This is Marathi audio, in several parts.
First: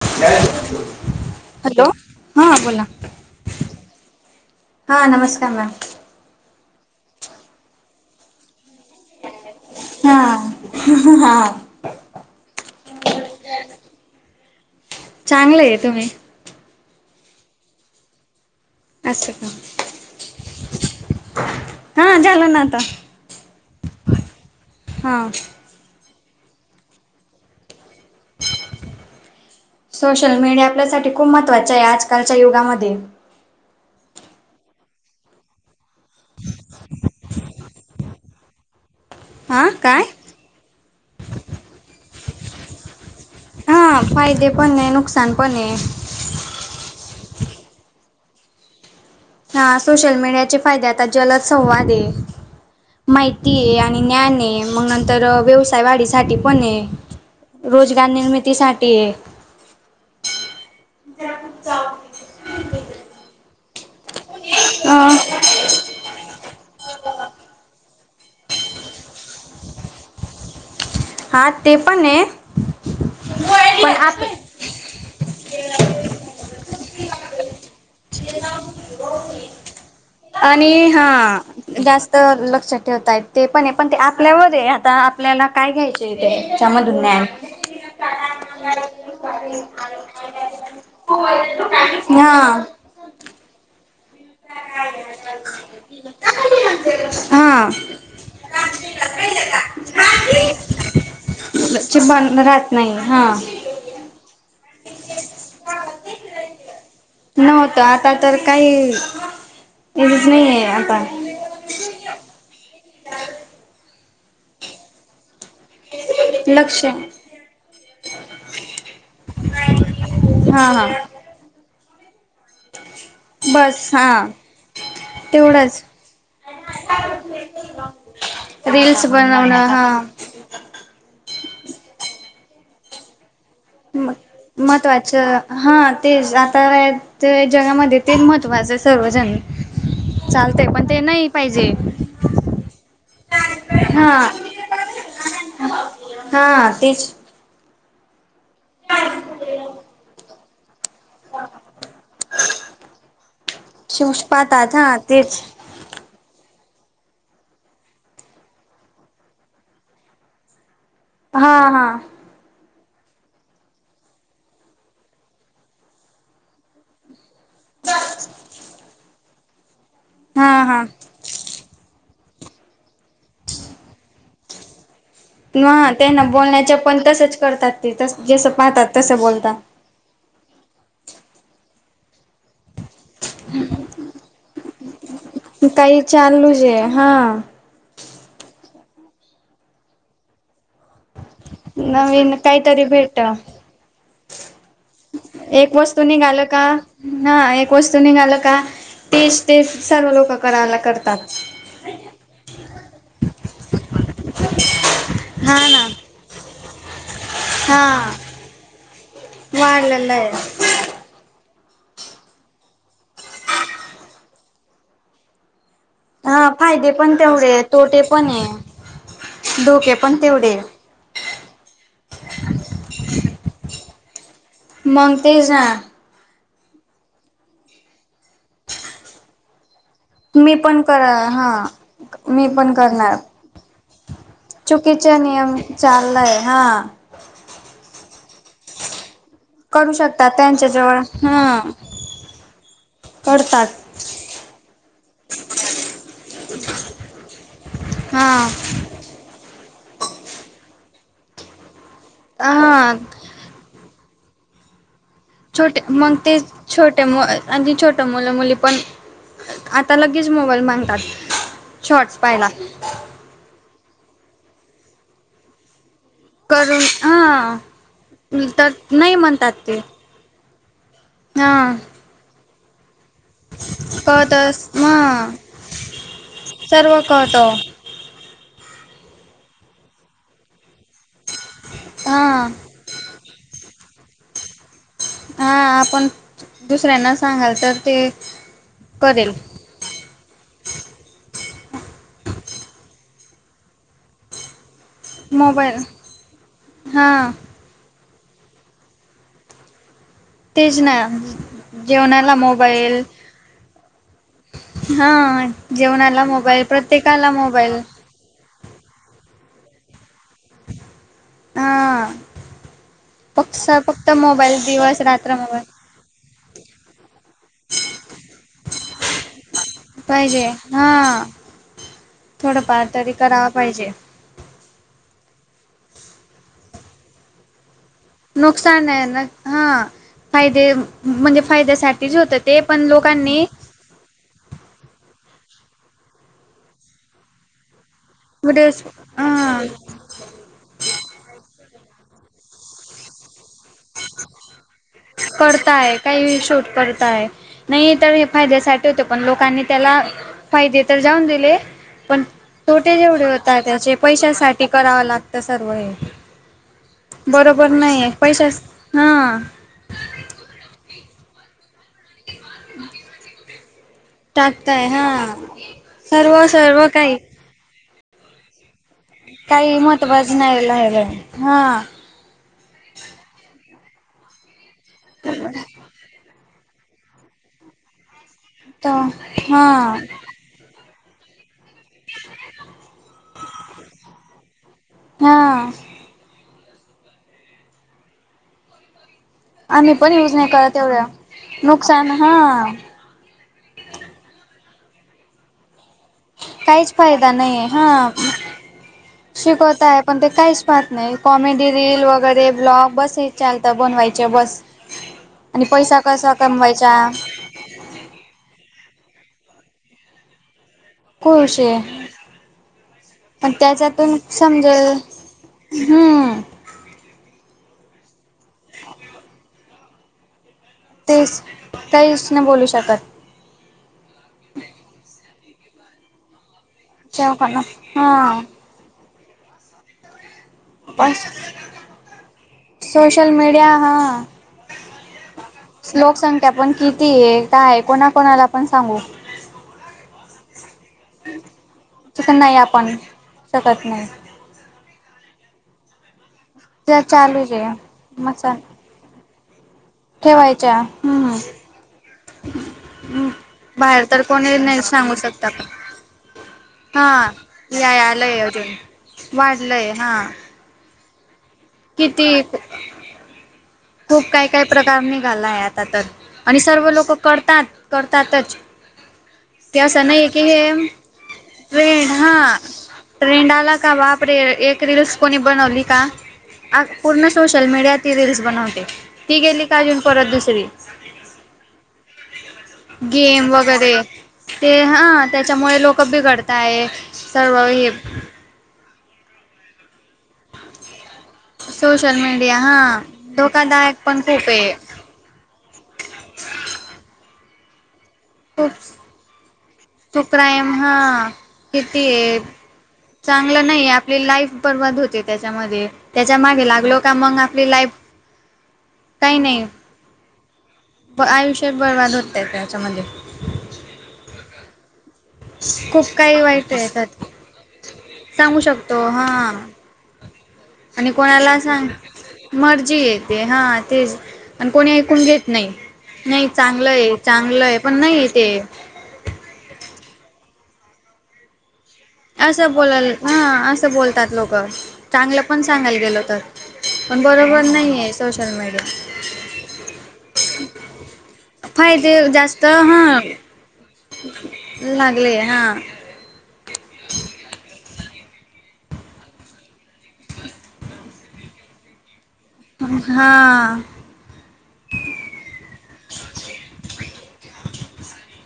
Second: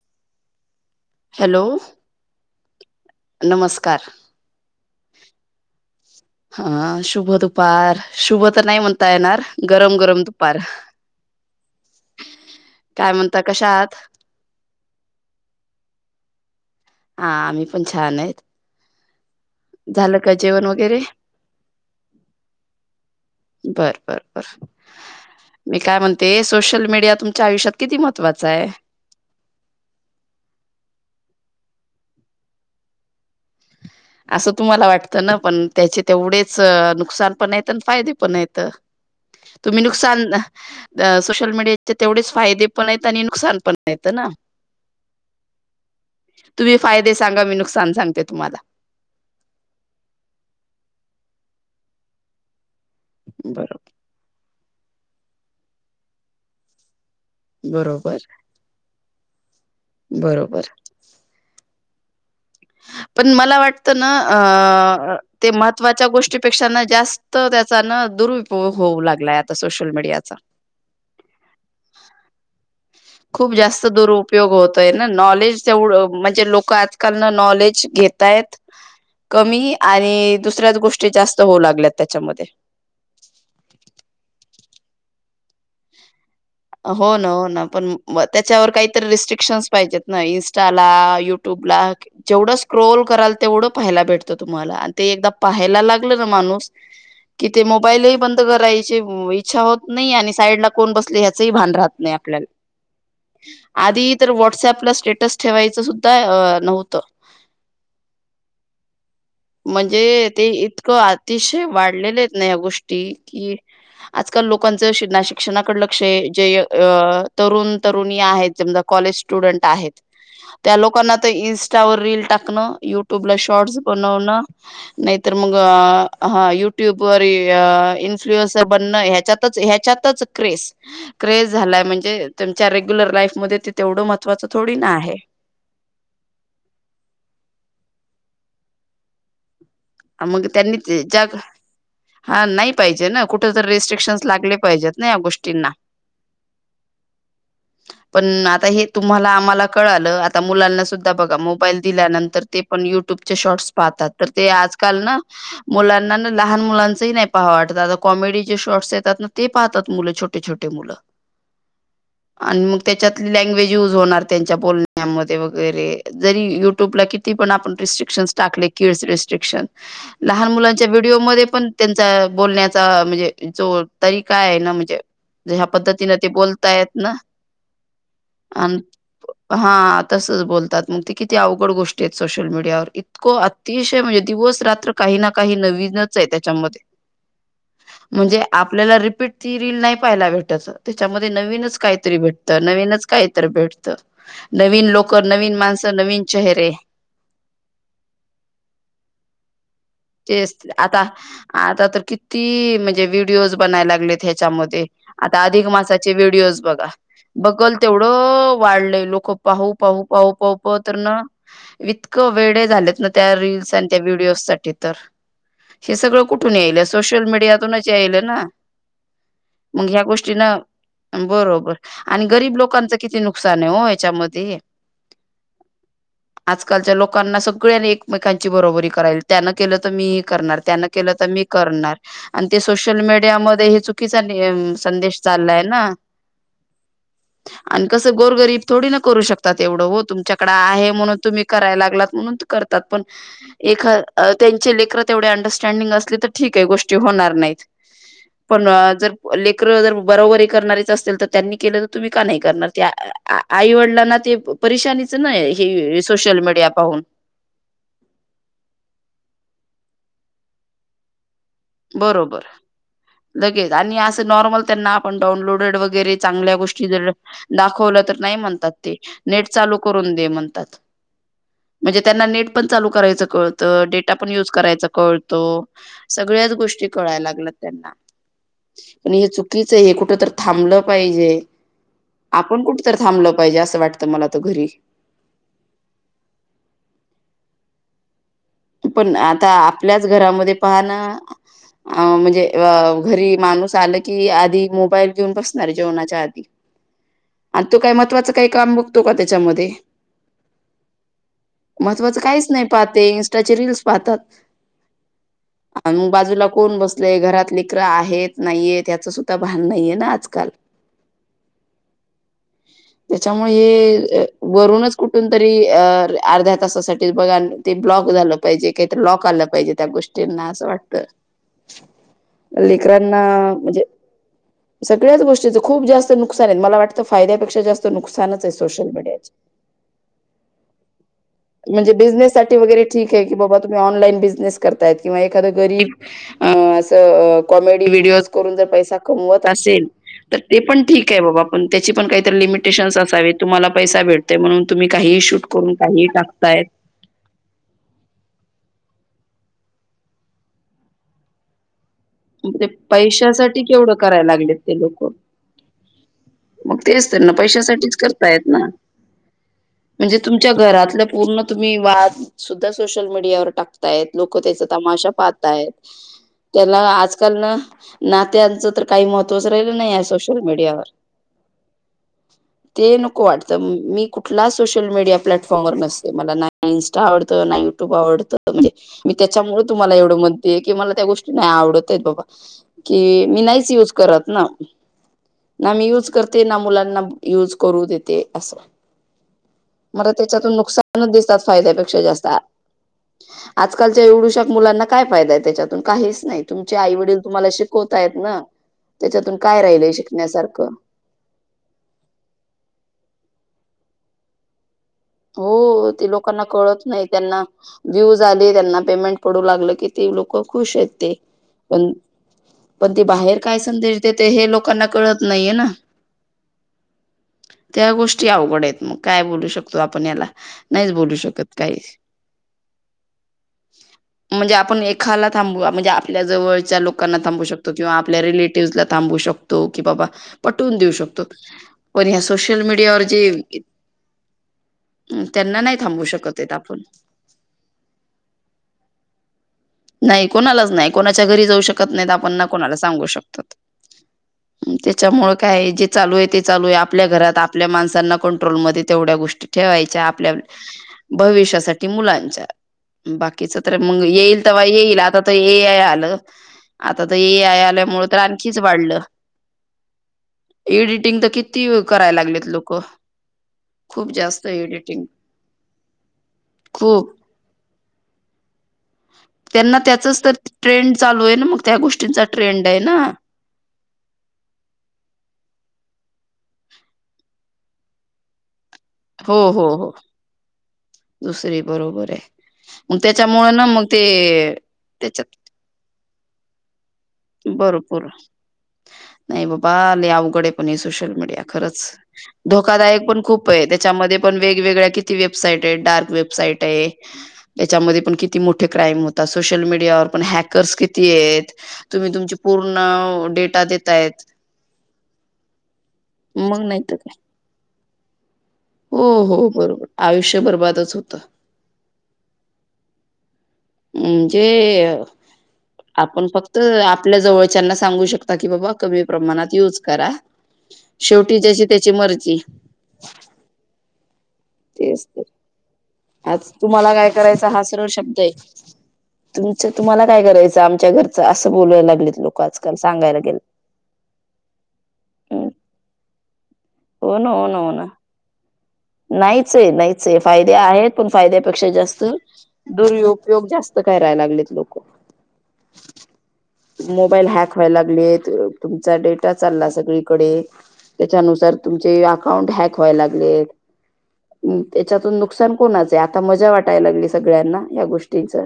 [unintelligible] हॅलो. हा बोला. नमस्कार हा नमस्कार मॅम. हा शुभ दुपार शुभ तर नाही म्हणता येणार. गरम हा गरम दुपार, हा काय म्हणता कशा आहात? चांगलं आहे तुम्ही हा आम्ही पण छान आहेत. अस. झालं का जेवण वगैरे? हा झालं ना आता बरं बरं. बर. हा मी काय म्हण ते सोशल मीडिया तुमच्या आयुष्यात किती महत्त्वाचा आहे सोशल मीडिया आपल्यासाठी खूप महत्वाचा आहे. आज आजकालच्या युगामध्ये. असं तुम्हाला वाटतं ना पण त्याचे तेवढेच नुकसान पण आहेत आणि फायदे पण आहेत. हा तुम्ही काय नुकसान सोशल मीडियाचे तेवढेच फायदे पण आहेत. आणि नुकसान पण हा. आहेत ना फायदे पण आहे, नुकसान पण आहे. तुम्ही फायदे सांगा मी नुकसान सांगते तुम्हाला. हा सोशल मीडियाचे फायदे आता जलद संवाद आहे. माहिती आहे बरोबर आणि ज्ञान आहे, मग न तर व्यवसायवाढीसाठी पण आहे रोजगार बरोबर निर्मितीसाठी आहे बरोबर जा पण मला वाट अ अ ते महत्त्वाच्या गोष्टीपेक्षा न जास्त त्याचा न दुर्ुविपयोग होऊ लागलाय आता सोशल मीडियाचा हा ते पण आहे खूप जास्त पण आप दुरुपयोग होतय ना नॉलेज तेवढं म्हणजे लोक आजकाल न नॉलेज घताय कमी आणि दुसऱ्याच गोष्टी हा जास्त होऊ लागल्यात जास्त त्याच्यामध्ये लक्षात ठेवतायत ते पण आहे पण ते आपल्यावर आहे आता आपल्याला काय घ्यायचं हो ना हो ना पण त्याच्यावर काहीत रिस्ट्रिक्शनस पाहिजेत ना इनस्टाला युट्यूबला जेवढं हा स्क्रोल कराल तेवढं पाहाय भेट तुम्हाला ते एक पाहायला लागल ना माणूस की ते हा मोबाईल बंद करायची इच्छा होत नाही आणि साईडला कोण बस बंद राहत नाही हा आपला स्टेटस ठेवायच सुद्धा नव्हत नव्हतं आता तर काही हेच म्हणजे ते नाही आहे इतकं आता अतिशय वाढलेले आहेत नाही या गोष्टी कि आजकाल लोकांचं ना को लक्ष हा हा चवरील टा यट्यूब ला शॉर्टस बस ब हा नाहीतर मग तेवढंच युट्युब वर इन्फ्लुस बन रील्स हच्या बनवणं हा ह्याच्यातच क्रेज क्रे झाला म्हणजे तुमच्या रेग्युर लाईफमध्ये ते तेवढं थोडी ना आहे. महत्त्वाचं हा तेच आता जगामध्ये ते मह माझं सर्वजण मग चालतय पण ते त्यांनी ज नाही पाहिजे. हा नाही पाहिजे ना कुठ तर हा रिस्ट्रिक्शनस लागले पाहिजेत ना या गोष्टींना हा तेच पण आता हे तुम्हाला आम्हाला कळलं मुला सुध बघा मोबाईल दिल्यानंतर ते पण युट्यूबचे शॉर्टस पाहतात शिवश तर ते पाहतात आज हा काल ना तेच मुलांना लहान मुलांचंही नाही पाहा वाटतं आता कॉमेडी जे शॉर्ट्स येतात ना ते पाहतात मुलं छोटे छोटे मुलं हा हा त्याच्यात लँग्वेज युज होणार त्यांच्या बण्यामध्ये वगैरे जरी युट्यूबला पण आपण रिस्ट्रिकशन् टाकले क शिक्षण हा लहान हा मुलांच्या व्हिडिओ म पण त्यांचा बोलण्याचा म्हणजे जो तरी का आहे ना म्हणजे ह्या ना ते पद्धतीनं ना बोलण्याच्या बोलतायत पण ना तसच करतात तेस जस अन पाहतात तसं बोलतात क अवघड गोष्टी आहेत सोशल मीडियावर इतको अतिशय म्हज दिवस रात्र काही ना काही नवीनच आहे चाललूजे त्याच्यामध्ये हा म्हणजे आपल्याला रिपीट ती रील नाही पाहायला भेटाय तेच्यामध्ये नवीनच काहीतरी नवीन भेटतं काहीतरी नवीनच भेट कायतर भेटत एक वस्तू निघाल का चेहरे ह एक वस्तू निघाल का टेस् तेस तेच आता आता तर किती म्हणजे व्हिडीओज बनायला लागलेत ह्याच्यामध्ये आता हा अधिक ना मासाचे व्हिडिओज बघा बगल हा तेवढं वाढलंय लोक पाहू पाहू वाढलेलं आहे. पाहू पाहू पतरन इतकं वेडे झालेत ना त्या रील्स आणि त्या व्हिडिओ साठी त्तर हे सगळं हा कुठून यायल फायदे पण सोशल तेवढे मीडियातूनच तोटे पण यायलना आहे मग धोके ह्या पण गोष्टी ना तेवढे. बरोबर आणि गरीब लोकांच किती नुक नुकसान हे ओ हेच्यामध्ये मग ते जा आजकालच्या लोकांना सगळ्यांनी एकमेकांची बरोबरी करायल त्याना केलं त मीही मी करणार पण त्यानं कर केलंत मी हा करणार मी आणि ते पण सोशल करणार मीडिया मध्ये हेच चुकीचे नियम चाललाय हा आणि कसं गोरगरीब थोडी ना करू शकत तात एवढं करू हो शकतात तुमच्याकड त्यांच्या आहे जवळ म्हणून तुम्ही हा करायला लागलात म्हणून करतात पण करतात एखा तेची लेकर तेवढी अंडस्टडिंग अस तर ठीक आहे गोष्ट होणार नाही हा पण जर ले करं जर बरोबर हे करणारेच असतील तर त्यांनी केलं तुम्ही का नाही करणार ते हा आई वडिलांना ते परिशानीच छोटे मग ते छोटे आणि छोट मुलं मुली पण आता लगेच मोबाईल मागतात. शॉर्ट्स बरोबर पाहायला लगेच आणि असं नॉर्मल त्यांना आपण डाऊनलोडेड वगैरे चांगल्या करून गोष्टी जर हा दाखवलं तर नाही तर म्हणतात ते नाही नेट म्हणतात चालू ते करून दे म्हणत तात हा म्हणजे त्यांना नेट पण चालू करायच कळत डेटा पण यूज कळतस करायच हा कळत सगळ्याच गोष्टी सर्व कळायला कळत लागल्यात त्यांना पण हे चुकीच आहे हे कुठ तर थांबलं पाहिजे. हा आपण कुठ तर थांबलं पाहिजे असं वाटत आता मला तर घरी हा आपण दुसऱ्यांना सांगाल तर ते पण करेल आता आपल्याचं घरामध्ये पाहणां अ म्हणजे घरी माणूस आलं की आधी मो बाईल घेऊन बसणार मोबाईल जेवणाच्या आधी हां आणि तू काय म्हं कोणाचं काय काम बघतो का त्याच्यामध्ये तेच ना जेवणाला मोबाईल-‍- रीलस पाहतात म जेवणाला बाजूला मोबाईल कोण बसलयं प्रत्येकाला घरात मोबाईल लेकरं आहेत नाहीये त्याचं सुद्धा भान नाहीये ना आजकाल-‍- हा त्याच्यामुळे फक्स फक्त हे मोबाईल वरूनच दिवस कुठून रात्र तरी मोबाईल अ ल्या अर्ध्या तासासाठी तेचं बघायं लागलोयं ब्लॉग [inaudible] काय तरी लॉक आलं पाहिजे त्या गोष्टीना पाहिजे असं हा वाटतं थोडंफार तरी लेकरांना करावा म्हंजे पाहिजे स सगळ्याचं गोष्टींच खूप जास्त नुकसान आहेत मला वाटत फायदया पेक्षा जास्त नुकसानच आहे नुकसान सोशल हाय ह् मीडियाचे. ना फायदे म्हणजे म्हणजे फायद्यासाठीचं होत बिझनेससाठी ते पण वगैरे लोक की बाबा तु्ही आनलाईन बिझनेस करताय? किंवा एखाद गरीब असं काॅमेडी विडीओज करून जर व्हिडिओज पैसा मिळवतं हा असेल तर ते पण ठिक आहे बाबा पण काही लिमिटेशनस असावेत तुम्हाला पैसा भेटतोय म्हणून तुम्ही काहीही शूट करून करताय काही टाकताय शूट करताय नाही तर हे फायद्यासाठी होतंय पण लोकांनी त्याला फायदे तर जाऊन दिले पण मग ते तोटे जेवढे पैशासाठी होतात केवढं त्याचे करायला लागलेत पैशासाठी ते लोक करावं लागत सर्व हे मग तेचं तर ना बरोबर पैशासाठीच नाही करतायेत पैशा ना हा म्हणजे तुमच्या घरातल्या पूर्ण तुम्ही वाद सुद्धा सोशल मीडियावर टाकताय. लोक त्याचा टाकताय तमाशा हा पाहतायत सर्व त्याला सर्व काही आजकालन नात्यांच तर काही महत्वचं राहिलं काही नाही या महत्त्वाचं सोशल नाही मीडियावर राहिलं हा ते नको वाटत मी कुठलाच सोशल मीडिया प्लॅटफॉर्मर नसते मला नाही इंस्टा आवडतो नाही युट्यूब आवडतं म्हणजे तर मी त्याच्यामुळे हा तुम्हाला एवढं म्हणते. की मला त्या गोष्टी नाही आवडत. च बाबा की मी नाहीच युज करत ना. हा ना मी यूज करते मुलांना यज करू देते असं. आम्ही पण मला यूज नाही त्याच्यातून करत एवढं नुकसानच दिसतात. फायद्यापेक्षा नुकसान जास्त हा आजकालच्या एवडू शाख मुलांना काय फायदाय त्याच्यात काहीच नाही तुमचे काहीच आई वडील फायदा तुम्हाला नाही शिकवताय हा ना. त्याच्यातून काय शिकवत राहिलय आहे पण ते काहीच शिकण्यासारखं. पाहत नाही कॉमेडी रील वगैरे ब्लॉग बस हे चालतं बनवायचे बस. आणि हो पैसा ते कसा लोकांना कळत नाही कमवायचा त्यांना व्ह्यू झाली त्यांना पेमेंट पडू लागलं की ते लोक खुश आहेत ते खुश पण आहे पण ते बाहेर पण काय संदेश त्याच्यातून देते हे लोकांना समजेल कळत नाहीये ना. हम्म त्या गोष्टी अवघड आहेत. मग काय बोलू शकत. आपण याला नाहीच बोलू तेच शकत काही काहीच नाही बोलू शकत म्हणजे आपण एखा थांबू म्हणजे आपल्या जवळ लोकां थांबू शेवकांना शकतो किंवा आपल्या हा रिलेटिव्ह ला थांबू शकतो. तो कि बाबा पटवून देऊ शकतो बस पण ह्या सोशल मीडियावर जे सोशल मीडिया हा त्यांना नाही थांबू शकत लोकसंख्या आहेत पण आपण किती आहे काय कोणाकणाला पण सांगू नाही कोणालाच नाही. कोणाच्या घरी जाऊ शकत नाही आपण कोणाला सांगू शकत त्याच्यामुळे काय जे चालू आहे ते चालू आहे त्या आपल्या घरात चालूच आपल्या आहे माणसांना मसा कंट्रोलमध्ये तेवढ्या गोष्टी ठेवायच्या आपल्या ठेवायच्या हम्म भविष्यासाठी मुलांच्या बाकीच तर मग बाहेर येईल कोणी नाही येईल सांगू आता शकता ए पण आय आलं आता तर हा ए आय या आल्यामुळे तर यालय आणखीच अजून वाढलंड वाढलंय हा गकी किती करायला किती लागलेत लोक खूप जास्त काय काय प्रकार एडिटिंग निघालाय आता तर आणि सर्व लोक खूप करतात करतातच त्यांना ते असं त्याचच नाही तर की हे ट्रेंड चालू आहे ना मग त्या ट्रेंड गोष्टींचा हा ट्रेंड आहे ना ट्रेंड आला का बाप रे एक रीलस कोणी बनवली का पूर्ण सोशल मीडियाती रीलस बनवते हो ती गेली हो हो काजून परत दुसरी दुसरी बरोबर आहे मग गेम त्याच्यामुळे ना मग वगैरे ते ते ह त्याच्यामुळे लोक कपी करता आहे बरोपूर नाही बाबा अवघड आहे पण सोश मडिया खच सोशल मीडिया हा धोकाकादायक पण खूप धोकादायक त्याच्या पण खूप आहे वेगवेगळ्या किती वेबसाईट आहे डार्क वेबसाईट आहे त्याच्यामध्ये कितीे खूप क्राम हो सोशमडियावर पण हॅकर किती तुम्ही तुमची ते पूर्ण डेटा चांगलं नाही आपली देतायत लाईफ बर्बाद होते त्याच्यामध्ये त्याच्या मग मागे नाही तर लागलो काय. का मग आपली लाईफ काही नाही आयषभरबात आयुष्यत बर्बाद होतय त्याच्यामध्ये हम्म ज ते खूप आपण काही फक्त वाईट आपल्या येतात जवळच्याना सांगू शकता की सांगू बाबा शकतो कमी हा प्रमाणात युज करा आणि शेवटी कोणाला ज्याची सांग त्याची मर्जी. मर्जी येते हा ते तेच तर आज चांगलं तुम्हाला काय आहे करायच हा चांगलं आहे सरळ पण शब्द नाही आहे ते तुमच तुम्हाला काय करायच आमच्या घरं असं बोलायला लागलेत लोकं असं आजकाल बोलाल सांगायला गेलं. हं असं बोलतात लोक चांगलं हं. पण सांगायला गेलो तर हो पण ना हो ना बरोबर हो ना नाही आहे सोशल मीडिया नाहीच आहे नाहीच आहे फायदे आहेत पण फायद्यापेक्षा जास्त फायदे जास्त हा दुरुपयोग जास्त करायला लागलेत लोक लागले हा मोबाईल हॅक होयलाग तुमचा डेटा चालला सगळी कडे तेच्या नुसार तुमचे [unintelligible] अकाउंट हॅक व्हायलागलेत हा त्याच्यातून नुकसान कोणाचं आहे आता मजा वाटायला लागली सगळ्यांना या गोष्टींच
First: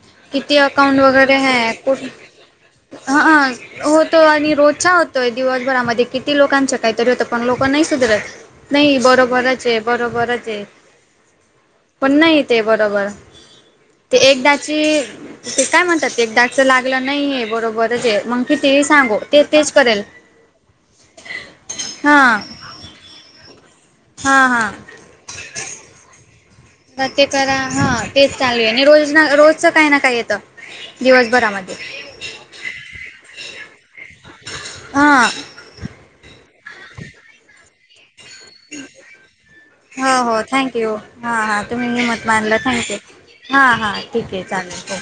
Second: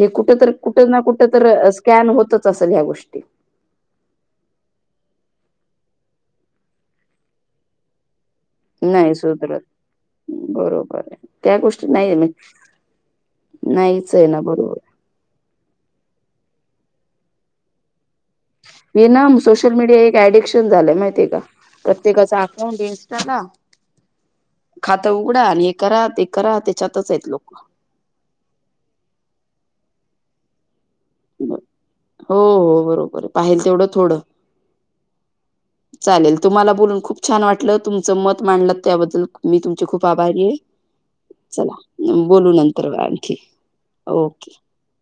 हे कुठ तर किती कुठ अकाउंट ना कुठ वगैरे ह तर स्कॅन होतच असेल ह्या गोष्टी ह होतो आणि रोज होतोय दिवस भरामध्ये किती लोकांच काहीतरी होतं पण लोकं नाही सुधरत. नाही सुधरत बरोबरच आहे बरोबरच आहे बरोबर आहे, त्या गोष्टी पण नाही मी ते बरोबर नाहीच ते आहे ना बरोबर एकदाची ते काय म्हणतात लागलं नाहीये बरोबरच आहे. मग कितीही हे सांगू ना ते तेच सोशल मीडिया करेल एक ऍडिक्शन झालंय माहितीय का हा प्रत्येकाचा अकाउंट इंस्टाला हा हा खात उघडा आणि हे करा करा त्याच्यातच ते आहेत लोक करा हा तेच चालू आहे आणि रोज रोजच काही ना काय येत हो हो बरोबर, आहे पाहिल तेवढं थोडं हा. चालेल तुम्हाला बोलून खूप छान वाटलं तुम मत मांडलं त्याबद्दल मी तुमचे खूप हो हो आभारी आहे, थँक्यू हां हां तुम्ही चला हिंमत बोलू मानलं नंतर थँक्यू आणखी हां हां ठीक आहे ओके. चालेल हो